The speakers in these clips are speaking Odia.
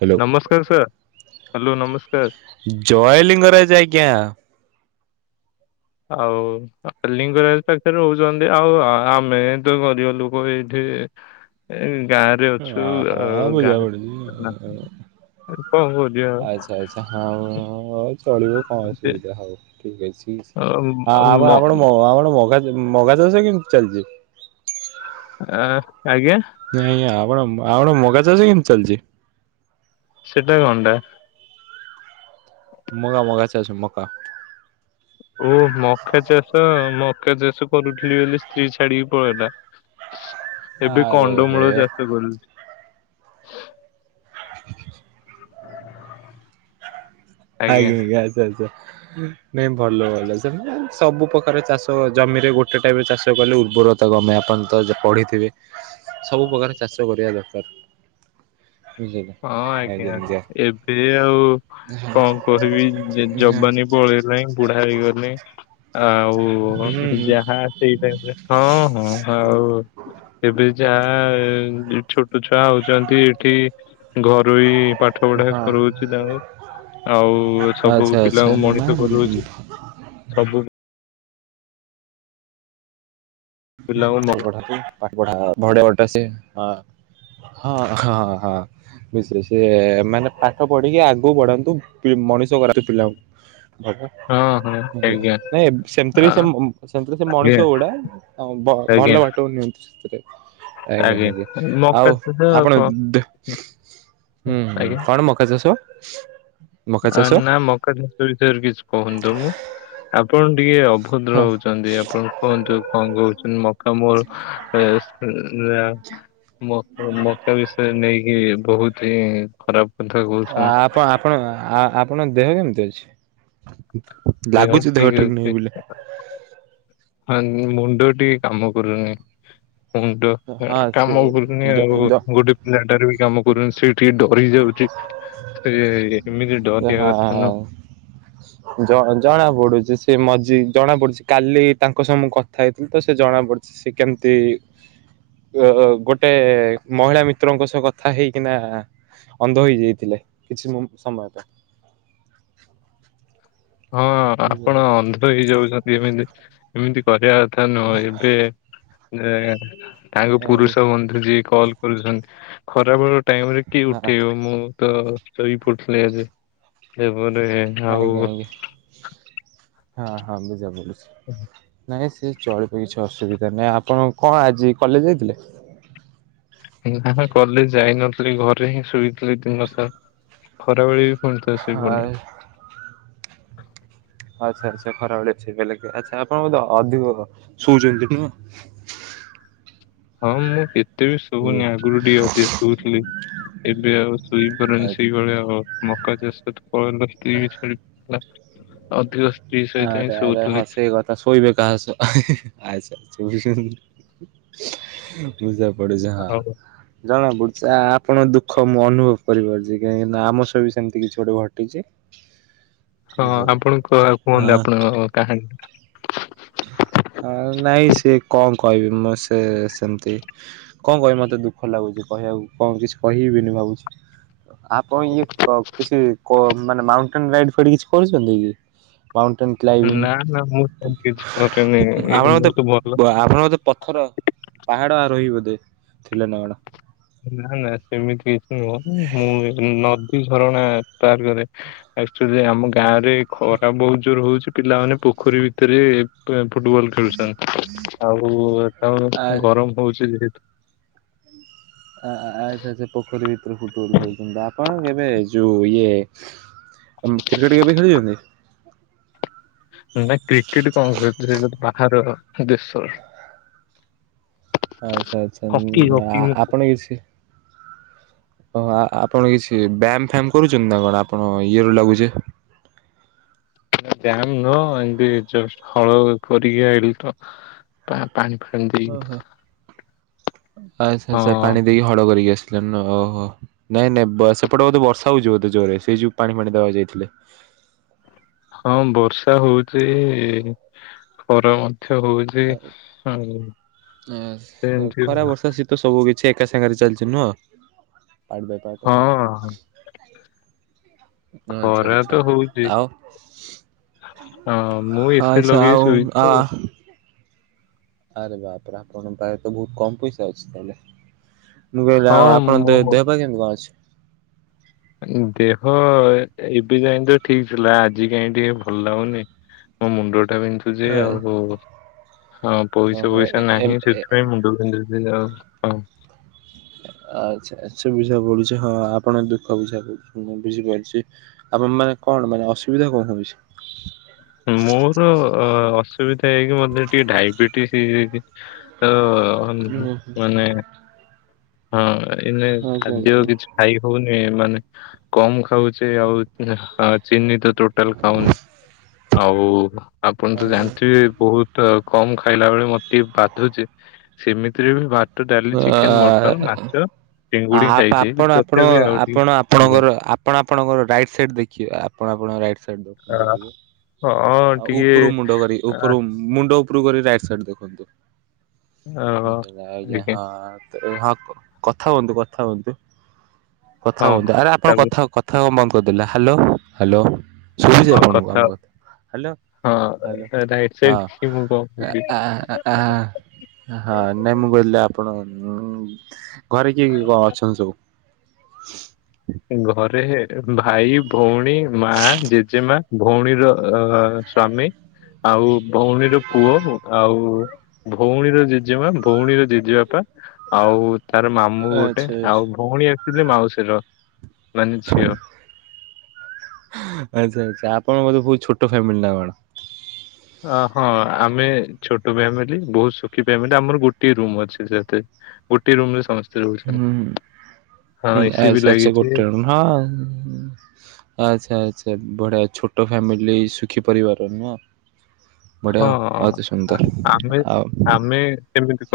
ହ୍ୟାଲୋ। ନମସ୍କାର ସାର୍ ହ୍ୟାଲୋ ନମସ୍କାର। ଜୟଲିଙ୍ଗରାଜ ଆଜ୍ଞା। ଆଉ ଲଲିଙ୍ଗରାଜ ପାଖରେ ରହୁଛନ୍ତି ଆଉ ଆମେ ତ ଗରିବ ଲୋକ ଏଇଠି ଗାଁରେ ଅଛୁ ହଁ ଗାଁରେ ବୁଝାପଡୁଛି ଆଚ୍ଛା ଆଚ୍ଛା ହଁ ଚଳିବ ଯେ, କଣସୁବିଧା ହଉ? ଠିକ ଅଛି ଆଉ ଆପଣ ମ- ଆପଣ ଆମ ମଗା? ମଗା ଚାଷ କେମିତି ଚାଲିଛି? ଅ ନାଇଁ ଆପଣ ମ ମଗା ଚାସ କେମିତି ଚାଲଛି? ସେଟା କଣଟା? ମଗା ମଗା ଚାଛ ମକା ଓ ମକା ଚାଷ ମକା ଚାଷ କରୁଥିଲି ବୋଲି ସ୍ତ୍ରୀ ଛାଡିକି ପଳେଇଲା। ଏବେ ଆରେ ହେ କଣ୍ଡମୂଳ ଚାଷ କରୁଛି। [inaudible] ଆଜ୍ଞା ଆଚ୍ଛା ଆଚ୍ଛା। ନାଇଁ ଭଲ ଭଲ ସେ ସବୁ ପ୍ରକାର ଚାଷ ଜମିରେ ଗୋଟେ ଟାଇପରେ ଚାଷ କଲେ ଉର୍ବର ରତା କମେ ଆପଣ ତ ପଢିଥିବେ ସବୁ ପ୍ରକାର ଚାଷ କରିବା ଦରକାର। ବୁଝିଲେ। ହଁ ଆଜ୍ଞା ଏବେ ଆଉ କଣ? କହିବି ହୁଁ ଯବାନୀ ପଳେଇଲାହିଁ ବୁଢା ହେଇଗଲେଣି। ଆଉ ହୁଁ। ଯାହା ସେଇ ଟାଇମରେ ହଁ ହଁ ଆଉ। ଏବେ ଯାହା ଛୋଟ ଛୁଆ ହଉଛନ୍ତି ଏଠି ଘରୋଇ ପାଠ ପଢା ହଁ କରଉଛି ତାଙ୍କୁ। ଆଉ ସବୁ ଆଚ୍ଛା ଆଚ୍ଛା ପିଲାଙ୍କୁ ମଣିଷ ନାଇଁ କରଉଛି ସବୁ। ପିଲାଙ୍କୁ ମ- [unintelligible] ଭଡ଼ିଆ ଭଟା ସେ ହଁ ହଁ ହଁ। ୟେସ ୟେସ ସେ ମାନେ ପାଠ ପଢିକି ଆଗକୁ ପଢାନ୍ତୁ ପି ମଣିଷ କରାନ୍ତୁ ପିଲାଙ୍କୁ ହଁ ହଁ ଆଜ୍ଞା ନାଇଁ ସେମତିରେ ଆ, ସେ ମ ସେମତି ରେ ସେ ଆଜ୍ଞା ମଣିଷ ଗୁଡା ହଁ ଆଜ୍ଞା ଭଲ ବାଟକୁ ନିଅନ୍ତି ସେଥିରେ ଆଜ୍ଞା ଆଞା ମକା ଆଉ ଚାଷ ଆଉ ଆପଣ? କଣ ହୁଁ ହ ଆଜ୍ଞା କଣ ମକା ଚାଷ? ମକା ଚାଷ? ନା ମକା ଚାଷ ବିଷୟରେ କିଛି କହୁନି ତ ମୁଁ ଆପଣ ଟିକେ ଅ ହଁ ଭଦ୍ର ହଉଛନ୍ତି ଆପଣ କୁହନ୍ତୁ କଣ କହୁଛନ୍ତି ମକା ମୋ ଯ ମକା ମକା ବିଷୟରେ ନେଇକି ବହୁତି ଖରାପ କଥା କହୁଛନ୍ତି। ଆପଣ ଆପଣ ଆପଣଙ୍କ ଦେହ କେମିତି ଅଛି? ଲାଗୁଛି ଦେହ ଠିକ ନାହିଁ ବୋଲି ହଁ ମୁଣ୍ଡ ଟିକେ କାମ କରୁନି। ମୁଣ୍ଡ ହଁ ସେ କାମ କରୁନି ଜ ଆଉ ଜ ଗୋଟେ ପିଲାଟାରେ ବି କାମ କରୁନି ସେ ଟିକେ ଡରି ଯାଉଛି। ସେ ଏମିତି ଡରିଆ ଯାହା କଥା ନୁହ ଜ ଜଣାପଡୁଛି ସେ ମଝି ଜଣାପଡୁଛି କାଲି ତାଙ୍କ ସହ ମୁଁ କଥା ହେଇଥିଲି ତ ସେ ଜଣା ପଡୁଛି ସେ କେମତି ତି ଗୋଟେ ମହିଳା ମିତ୍ରଙ୍କ ସହ କଥା ହେଇକିନା ଅନ୍ଧ ହେଇଯାଇଥିଲେ କିଛି ସମୟ ତ ହଁ ଆପଣ ଅନ୍ଧ ହେଇଯାଉଛନ୍ତି ଏମିତି ଏମିତି କରିବା ଥା ନୁହ ଏବେ ତାଙ୍କ ଏ ହଁ ପୁରୁଷ ବନ୍ଧୁ ଯିଏ କଲ କରୁଛନ୍ତି ଖରାପ ଟାଇମ ରେ କିଏ ଆଜ୍ଞା ଉଠେଇବ ମୁଁ ତ ଶୋଇ ପଡୁଥିଲି ହନ ଆଉ ଆଜ୍ଞା ହଁ ହଁ ବୁଝା ପଡୁଛି ନାଇଁ ସେ ସେ ଚଳିବ କିଛି ଅସୁବିଧା ନାହିଁ ଆପଣ କଣ ଆଜି କଲେଜ ଯାଇଥିଲେ? ନା କଲେଜ ଯାଇନଥିଲି ଘରେ ହିଁ ଶୋଇଥିଲି ଦିନ ସାର ଖରାବେଳେ ଫୁଣି ଥରେ ଶୋଇପଡ଼ିଲି। ହଁ ଆଛା ଆଛା ଖରାବେଳା ଅଛି ବେଲି କି ଆଛା ଆପଣ ବୋଧେ ଅଧିକ ଶଉଛନ୍ତି ନା। [inaudible] ହଁ ମୁଁ କେତେ ବି ଶୋଉନି ଆଗରୁ ଟିକେ ଅଧିକ ଶୋଉଥିଲି। ଏବେ ଆଉ ଶୋଇପାରୁନି ସେଇଭଳିଆ ଆଉ ମକା ସେ ତ ପଳେଇଲା ସ୍ତ୍ରୀ ବି ଛାଡି ଅଧିକ ସ୍ତ୍ରୀ ସହିତ ହିଁ ଆରେ ଆରେ ହ ଶୋଉଥିଲି ସେଇ କଥା ଶୋଇବେ କାହା ସହ ହିହିହି ବୁଝିଲି। ବୁଝା ପଡୁଛି ହଁ ଆଉ ଜଣା ପୁଡୁଛି ଆପଣ ଦୁଃଖ ମୁଁ ଅନୁଭବ କରିପାରୁଛି କାହିଁକି ନା ଆମ ସହ ବି ସେମିତି କିଛି ଗୋଟେ ଘଟିଛି। [inaudible] ହଁ ବୁଝିଲେ ଆପଣଙ୍କ ଆଉ କୁହନ୍ତୁ ଆପଣଙ୍କ କାହାଣୀ। ହ। ହଁ ନାଇଁ ସିଏ କଣ କହିବି ମୁଁ ସେ ସେମିତି କଣ କହିବି ମତେ ଦୁଃଖ ଲାଗୁଛି। କହିବାକୁ କଣ କିଛି କହିବିନି ଭାବୁଛି। ଆପଣ ଇଏ କିଛି ମାନେ ମାଉଣ୍ଟେନ ରାଇଡ ଫାଇଡ କିଛି କରୁଛନ୍ତି କି। ମାଉଣ୍ଟେନ୍ ନା ନା ମୁଁ କ୍ଲାଇବିଙ୍ଗ ତ। ସେମିତି କିଛି କରେନି ଏ ଆପଣ ମୁଁ ତ ଭଲ ବୋଧେ ଆପଣ ବୋଧେ ପଥର ପାହାଡ ରହିବ ବୋଧେ। ଥିଲେ ନା କଣ। ନା ନା ସେମିତି କିଛି ନୁହଁ ମୁଁ ନଦୀ ଝରଣା ପାର୍ କରେ। ଆମ ଗାଁ ରେ ଖରା ବହୁତ ଜୋର ହଉଛି ପିଲାମାନେ ପୋଖରୀ ଭିତରେ। ଫୁଟବଲ୍ ଖେଳୁଛନ୍ତି ଆଉ ଏଟା ଆ ଗରମ ହଉଛି ଯେହେତୁ। ଆ ଆଚ୍ଛା ସେ ପୋଖରୀ ଭିତର ଫୁଟବଲ୍ ଖେଳୁଛନ୍ତି ଆପଣ କେବେ ଯୋଉ ଇଏ। କ୍ରିକେଟ କେବେ ଖେଳୁଛନ୍ତି। ନା କ୍ରିକେଟ କଣ ସେଇଟା ତ ବାହାର ଦେଶର। ଆଛା ହକି ଆଚ୍ଛା ହକି ଆପଣ କିଛି। ଓ ଆପଣ କିଛି ବ୍ୟାୟାମ ଫ୍ୟାମ କରୁଛନ୍ତି ନା କଣ ଆପଣ ଇଏ ରୁ ଲାଗୁଛି। [unintelligible] ନା ବ୍ୟାୟାମ ନୁହେଁ ଏମତି ଜଷ୍ଟ ହଳ କରିକି ଆଇିଲ ତ ପାଣି ଫାଣି ଦେଇକି ଓହୋ ଆଚ୍ଛା ହଁ ଆଚ୍ଛା ପାଣି ଦେଇକି ହଡ କରିକି ଆସିବ ଓହୋ ନାଇଁ ନାଇଁ ସେପଟେ ବୋଧେ ବର୍ଷା ହଉଛି ବୋଧେ ଜୋରରେ ସେଇ ଯୋଉ ପାଣି ଫାଣି ଦେବାକୁ ଯାଇଥିଲେ [unintelligible] ହଁ ବର୍ଷା ହଉଚି ଖର। ଆ ସେମିତି ଖରା ବର୍ଷା ଶୀତ ସବୁ କିଛି। ସେ ଏକା ସାଙ୍ଗରେ ଚାଲିଛି ନୁହଁ ଆଡ ବାଇ ପାର୍ଟ। ହଁ। ଆଚ୍ଛା ଖରା ତ ହଉଛି ଆଛା ଆଉ। ହଁ ମୁଁ ଏସି ଆଚ୍ଛା ଲଗେଇ ଆଉ ଆ। ଶୋଇଛି ଆଉ ଆରେ ବାପରେ ଆପଣଙ୍କ ପାଖରେ ତ ବହୁତ କମ ପଇସା ଅଛି ତାହେଲେ। ମୁଁ କହିଲି ଆଉ ହଁ ମୋ ଆପଣଙ୍କ ଦେହ ପାହ କେମିତି କଣ ଅଛି। ଦେହ ଏବେ ଯାଇ ତ ଠିକ ଥିଲା ଆଜି କାହିଁ ଟିକେ ଭଲ ଲାଗନି। ମୋ ମୁଣ୍ଡ ଟା ବିନ୍ଧୁଛି ଆଉ। ହଁ ପଇସା ଓହୋ ଏ ପଇସା ନାହିଁ ଏ ସେଥିପାଇଁ ମୁଣ୍ଡ ପିନ୍ଧୁଛି ଆଉ ହଁ। [unintelligible] ଆଛା ଆଛା ବୁଝା ପଡ଼ୁଛି ହଁ ଆପଣ ଦୁଃଖ ବୁଝାପଡୁଛି ବୁଝିପାରୁଛି ଆପଣ ମାନେ। କଣ ମାନେ ଅସୁବିଧା କଣ ହେଉଛି। ମୋର ଅ, ଅସୁବିଧା ଏହିକି ମତେ ଟିକେ ଡାଇବେଟିସ୍ ହେଇଯାଇଛି ତ। ଓହୋ ମାନେ ହଁ ଏମିତି ଆଚ୍ଛା ଖାଦ୍ୟ ଆଚ୍ଛା। କିଛି ଖାଇ ହଉନି। ମାନେ କମ ଖାଉଛେ ଆଉ ଚିନି ତ ଟୋଟାଲ ଖାଉନି। ଆଉ ଆପଣ ତ ଜାଣିଥିବେ ବହୁତ। କମ ଖାଇଲା ବେଳେ ମତେ ବାଧୁଛି ସେମିତିରେ ବି ବା। ଡାଲି ଆ ଚିକେନ ମଟନ୍ ମାଛ? ଚିଙ୍ଗୁଡି ଖାଇଛି ଆପଣ ଆପଣ ତଥାପି ଆଉ ଟିକେ ଆପଣ ଆଜ୍ଞା ଆପଣଙ୍କର ଆପଣ ଆପଣଙ୍କର ରାଇଟ୍ ସାଇଡ ଦେଖେ ଆପଣ। ଆ, ହଁ [unintelligible] ଟିକେ ଉପୁରୁ ମୁଣ୍ଡ ଆ, କରିକି। ମୁଣ୍ଡ ଉପରୁ କରି ରାଇଟ ସାଇଡ ଦେଖନ୍ତୁ। [unintelligible] ଆଜ୍ଞା ହଁ ହଁ କଥା ହୁଅନ୍ତୁ କଥା ହୁଅନ୍ତୁ। କଥା ହଁ। ହୁଅନ୍ତୁ ଆରେ ଆପଣ ତାପରେ କଥା କଥା କଣ ବନ୍ଦ କରିଦେଲେ ହ୍ୟାଲୋ ହ୍ୟାଲୋ। ଶୁଭୁଛି ଆପଣଙ୍କୁ ଆମ କଥା। ହ୍ୟାଲୋ ହଲୋ ହଁ ରାଇଟ ସାଇଡ ହଁ। କି ମୁଁ କଣ କହିବି ହଁ ନାଇଁ ମୁଁ କହିଲି। ଆପଣ ଘରେ କିଏ ଅଛନ୍ତି ସବୁ। ଘରେ। ଭାଇ ଭଉଣୀ ମା ଜେଜେମା ଭଉଣୀର ସ୍ୱାମୀ। ଆଉ ଭଉଣୀର ପୁଅ ଆଉ ଭଉଣୀର ଜେଜେମା ଭଉଣୀର ଜେଜେବାପା। ଆଉ ତାର ମାମୁଁ ଗୋଟେ ଆଚ୍ଛା ଆଚ୍ଛା। ଆଉ ଭଉଣୀ ଆସିଥିଲେ ମାଉସୀର। ମାନେ ଝିଅ। ଆଚ୍ଛା ଆଚ୍ଛା। ଆପଣ ବୋଧେ ବହୁତ ଛୋଟ ଫ୍ୟାମିଲି ନା କଣ। ଅ ହଁ ଆମେ ଛୋଟ ଫ୍ୟାମିଲି ବହୁତ ସୁଖୀ ଫ୍ୟାମିଲି ଆମର ଗୋଟେ ରୁମ୍ ଅଛି ସେତ। ଗୋଟିଏ ରୁମ ରେ ସମସ୍ତେ ହୁଁ। ରହୁଛନ୍ତି। ହଁ ହୁଁ ଏସି ବି ଆଚଛା ଆଚ୍ଛା ଲାଗିଛି ଗୋଟେ ହଁ ଆଚ୍ଛା ଆଚ୍ଛା ବଡ଼ିଆ। ଛୋଟ ଫ୍ୟାମିଲି ସୁଖୀ ପରିବାର ନୁହଁ । ହଁ ଆମେ ଆଉ ଆମେ ସେମତି।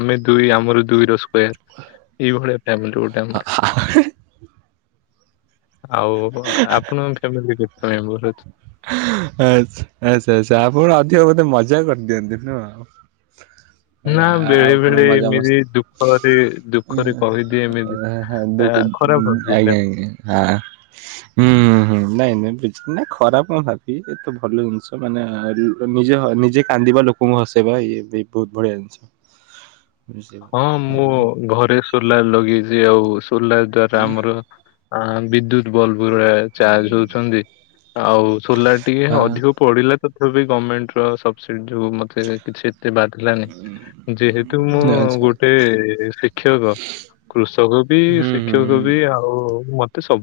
ଆମେ ଦୁଇ ଆମର ଦୁଇ ର ସ୍କେୟାର ଏଇଭଳିଆ ଫାମିଲ ଗୋଟେ ଆମର। ଆଉ ଆପଣଙ୍କ ଫ୍ୟାମିଲି କେତେ ମେମ୍ବର ରହୁଛ। ଆଛ ଆଚ୍ଛା ଆଚ୍ଛା ଆପଣ ଅଧିକ ବୋଧେ ମଜା କରିଦିଅନ୍ତି ନୁହଁ। ନା [inaudible] ବେଳେ ଆଉ କଣ ବେଳେ ମଜା ଏମିତି ମସ୍ତି ଦୁଃଖରେ ଦୁଃଖରେ ଦୂ। କହିଦିଏ ଏମିତି ଆ, ଖରାପ ଭାବିବେନି ଆଜ୍ଞା ଆପଣ। ଆଜ୍ଞା ହାଁ ହୁଁ ହୁଁ ନାଇଁ ନାଇଁ କିଛି ନାଇଁ ଖରାପ। କଣ ଭାବି ଏତ ଭଲ ଜିନିଷ ମାନେ ନିଜେ ନିଜେ କାନ୍ଦିବା ଲୋକଙ୍କୁ ହସେଇବା ଇଏ ବି ବୋହୁତ। ବଢିଆ ଜିନିଷ। ବୁଝିଲ ହଁ ମୁଁ ଆଜ୍ଞା ଘରେ ସୋଲାର ଲଗେଇଛି ଆଉ ସଲାର ଦ୍ଵାରା ଆମର। ହଁ ବିଦ୍ୟୁତ୍ ବଲ। ଚାର୍ଜ ହଉଛନ୍ତି ଆଉ ସୋଲାର ଟିକେ ଅଧିକ ହଁ ପଡିଲା ତ। ବି ଗଭର୍ଣ୍ଣମେଣ୍ଟ ସବସିଡି। ଯୋଉ ମତେ କିଛି ଏତେ ବାଧିଲାନି ଯେହେତୁ ମୁଁ। ଆଚ୍ଛା ଗୋଟେ ଶିକ୍ଷକ କୃଷକ ବି ହୁଁ ହୁଁ ଶିକ୍ଷକ ବି ହୁଁ ଆଉ।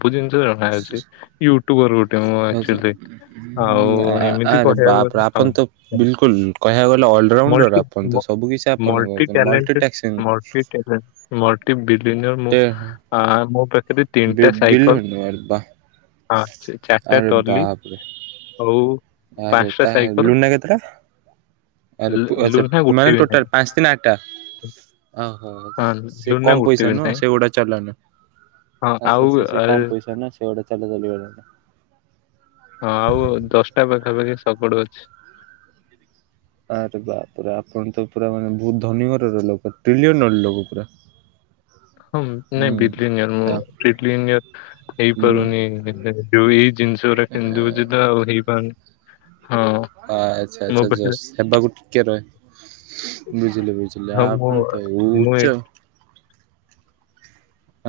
ସବୁ ଜିଷ ଜଣାଛି ୟୁଟୁବର ଗୋଟେ ମୁଁ ଆଚ୍ଛା ଆଚ୍ୱେଲି ହୁଁ, ଆଉ ଆ- ଏମିତି ଆରେ କହିବାକୁ ଗଲେ। ହଁ ଆପଣ ତ ବିଲକୁଲ କହିବାକୁ ଗଲେ ଅଲରାଉଣ୍ଡର ମଲ୍ଟି ଆପଣ ତ ସବୁ କିଛି ଆପଣଙ୍କ ମଲ୍ଟି। ଟି ମୁଁ ମୋ [unintelligible] ତିନିଟା ବିଲୁନ ସାଇକେଲ ଆରେ ବା ହଁ ଚାରିଟା ଆରେ ଟଲି। ବାପରେ। ଆଉ ଆରେ ପାଞ୍ଚଟା ତା ସାଇକେଲ। ଲୁନା କେତେଟା ଆରେ ଆଛା ଲୁନା ମାନେ ଗୋଟେ ବି ଟୋଟାଲ ପାଞ୍ଚ ତିନି ଆଠଟା। ନାହିଁ। ଓହୋ ହଁ ସେ ଲୁନା କମ ଗୋଟେ ପଇସା ବି ନୁହ ନାହିଁ ସେଗୁଡା ଚାଲାଅନା। ହଁ ଆଉ ଆଛା ଆଛା ଆ, ସେ ହଁ, କମ ପଇସା ନା ସେ ଗୋଟା ଚାଲା ଚାଲିିବାନି। ହଁ ଆଉ ଦଶଟା ପାଖାପାଖି ସଗଡ଼ ଅଛି। ଆରେ ବା ପୁରା ଆପଣ ତ ପୁରା ମାନେ ବହୁତ ଧନୀ ଘରର ଲୋକ ଟ୍ରିଲିୟନର ଲୋକ ପୁରା। ହୁଁ [inaudible] ହଁ ନାଇଁ [unintelligible] ମୁଁ ଆ- ହୁଁ, ହେଇପାରୁନିଉ। ଜିଷରେ କିଣି ଦୋଉଛି ତ ଆଉ ହେଇପଣି। ଆଚ୍ଛା ଆଚ୍ଛା ଜସ୍ ହେବାକୁ ଟିକେ ରହେ। ବୁଝିଲ ବୁଝିଲ ହଁ ମୁଁ ଆପଣ ମୁଁ ଏ ଉଚ୍ଚ।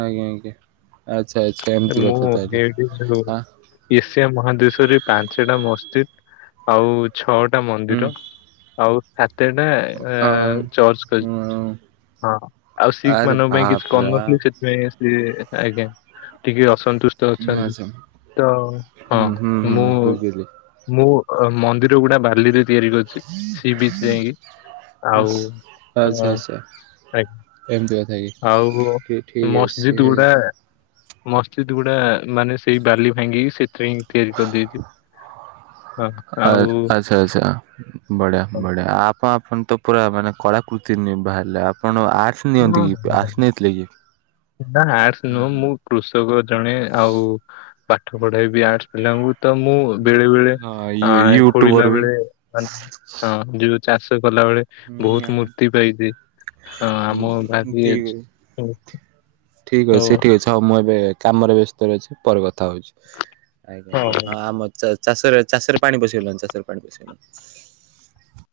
ଆଜ୍ଞା ଆଜ୍ଞା ଆଛ୍ ମୁଁ ଏଇଠି ଯୋଉ ଆ ରହୁ ମହାଦେଶରେ ପାଞ୍ଚଟା ମସ୍‌ଜିଦ୍‌ ଆଉ ଛଅ ଟା ହୁଁ ମନ୍ଦିର ଆଉ ସାତେଟା ଆଁ ଚର୍ଚ୍ଚ କରି ହୁଁ ହଁ ଆଉ ଶିଖ୍ ଆରେ ମାନଙ୍କ ପାଇଁ କିଛି ବାପରେ ଆ କରିନଥିଲେି ସେଥିପାଇଁ ସିଏ ଆଜ୍ଞା ଟିକେ ଅସନ୍ତି ଦୁଷ୍ଟ ଅଛନ୍ତି ଆଚ୍ଛା ତ ହଁ ହୁଁ ହୁଁ ହୁଁ ମୁଁ ବୁଝିଲି ମୁଁ ଅ ମନ୍ଦିର ଗୁଡା ବାର୍ଲିରେ ତିଆରି କରିଚି ସି ବିଚ୍ ଯାଇକି ଆଉ ଆସ୍ ହଁ ଆଚ୍ଛା ଆଚ୍ଛା। ଏମିତି କଥା କି ଆଜ୍ଞା ଆଉ ଠି ଠିକ୍ ଅଛି। ମସଜିଦ୍ ଗୁଡା ମସ୍ଜିତ ଗୁଡା ମାନେ ସେଇ ବାଲି ଭାଙ୍ଗି ତିଆରି କରି ଦେଇଛି ହଁ ଆଉ ବଢିଆ ହଁ, ବଢିଆ ଆପଣ ଆପଣ ତ ପୁରା ମାନେ କଳାକୃତି ନିର୍ ବାହାରିଲେ ଆପଣ ସେ ନିଅନ୍ତି କିନ୍ତୁ ଆସି ନେଇ ଥିଲେ କି? ନା ଆର୍ଡ଼ସ୍‌ ହୁଁ ନୁହଁ ହୁଁ। ମୁଁ କୃଷକ ଜଣେ ଆଉ ପାଠ ପଢ଼ାଇବି ଆର୍ଟସ ପିଲାଙ୍କୁ ତ ମୁଁ ବେଳେ ବେଳେ ହଁ ଅ ୟୁଟ୍ୟୁବର ଖୋଳିଲା ବି। ବେଳେ ମାନେ ହଁ ଯେ ଚାଷ କଲା ବଳେ ହୁଁ ବହୁତ ମୂର୍ତ୍ତି ପାଇଛି ହଁ। ବାକି ଠିକ୍ ଅଛି ଠିକ୍ ଅଛି ହଉ ମୁଁ ଏବେ କାମରେ ବ୍ୟସ୍ତରେ ଅଛି ପର କଥା ହଉଚୁ ଆଜ୍ଞା ଆଜ୍ଞା ହଁ ଆମର ଚା ଚାଷରେ ଚାଷରେ ପାଣି ପଶି ଗଲା ଚାଷରେ ପାଣି ପଶି ଗଲା।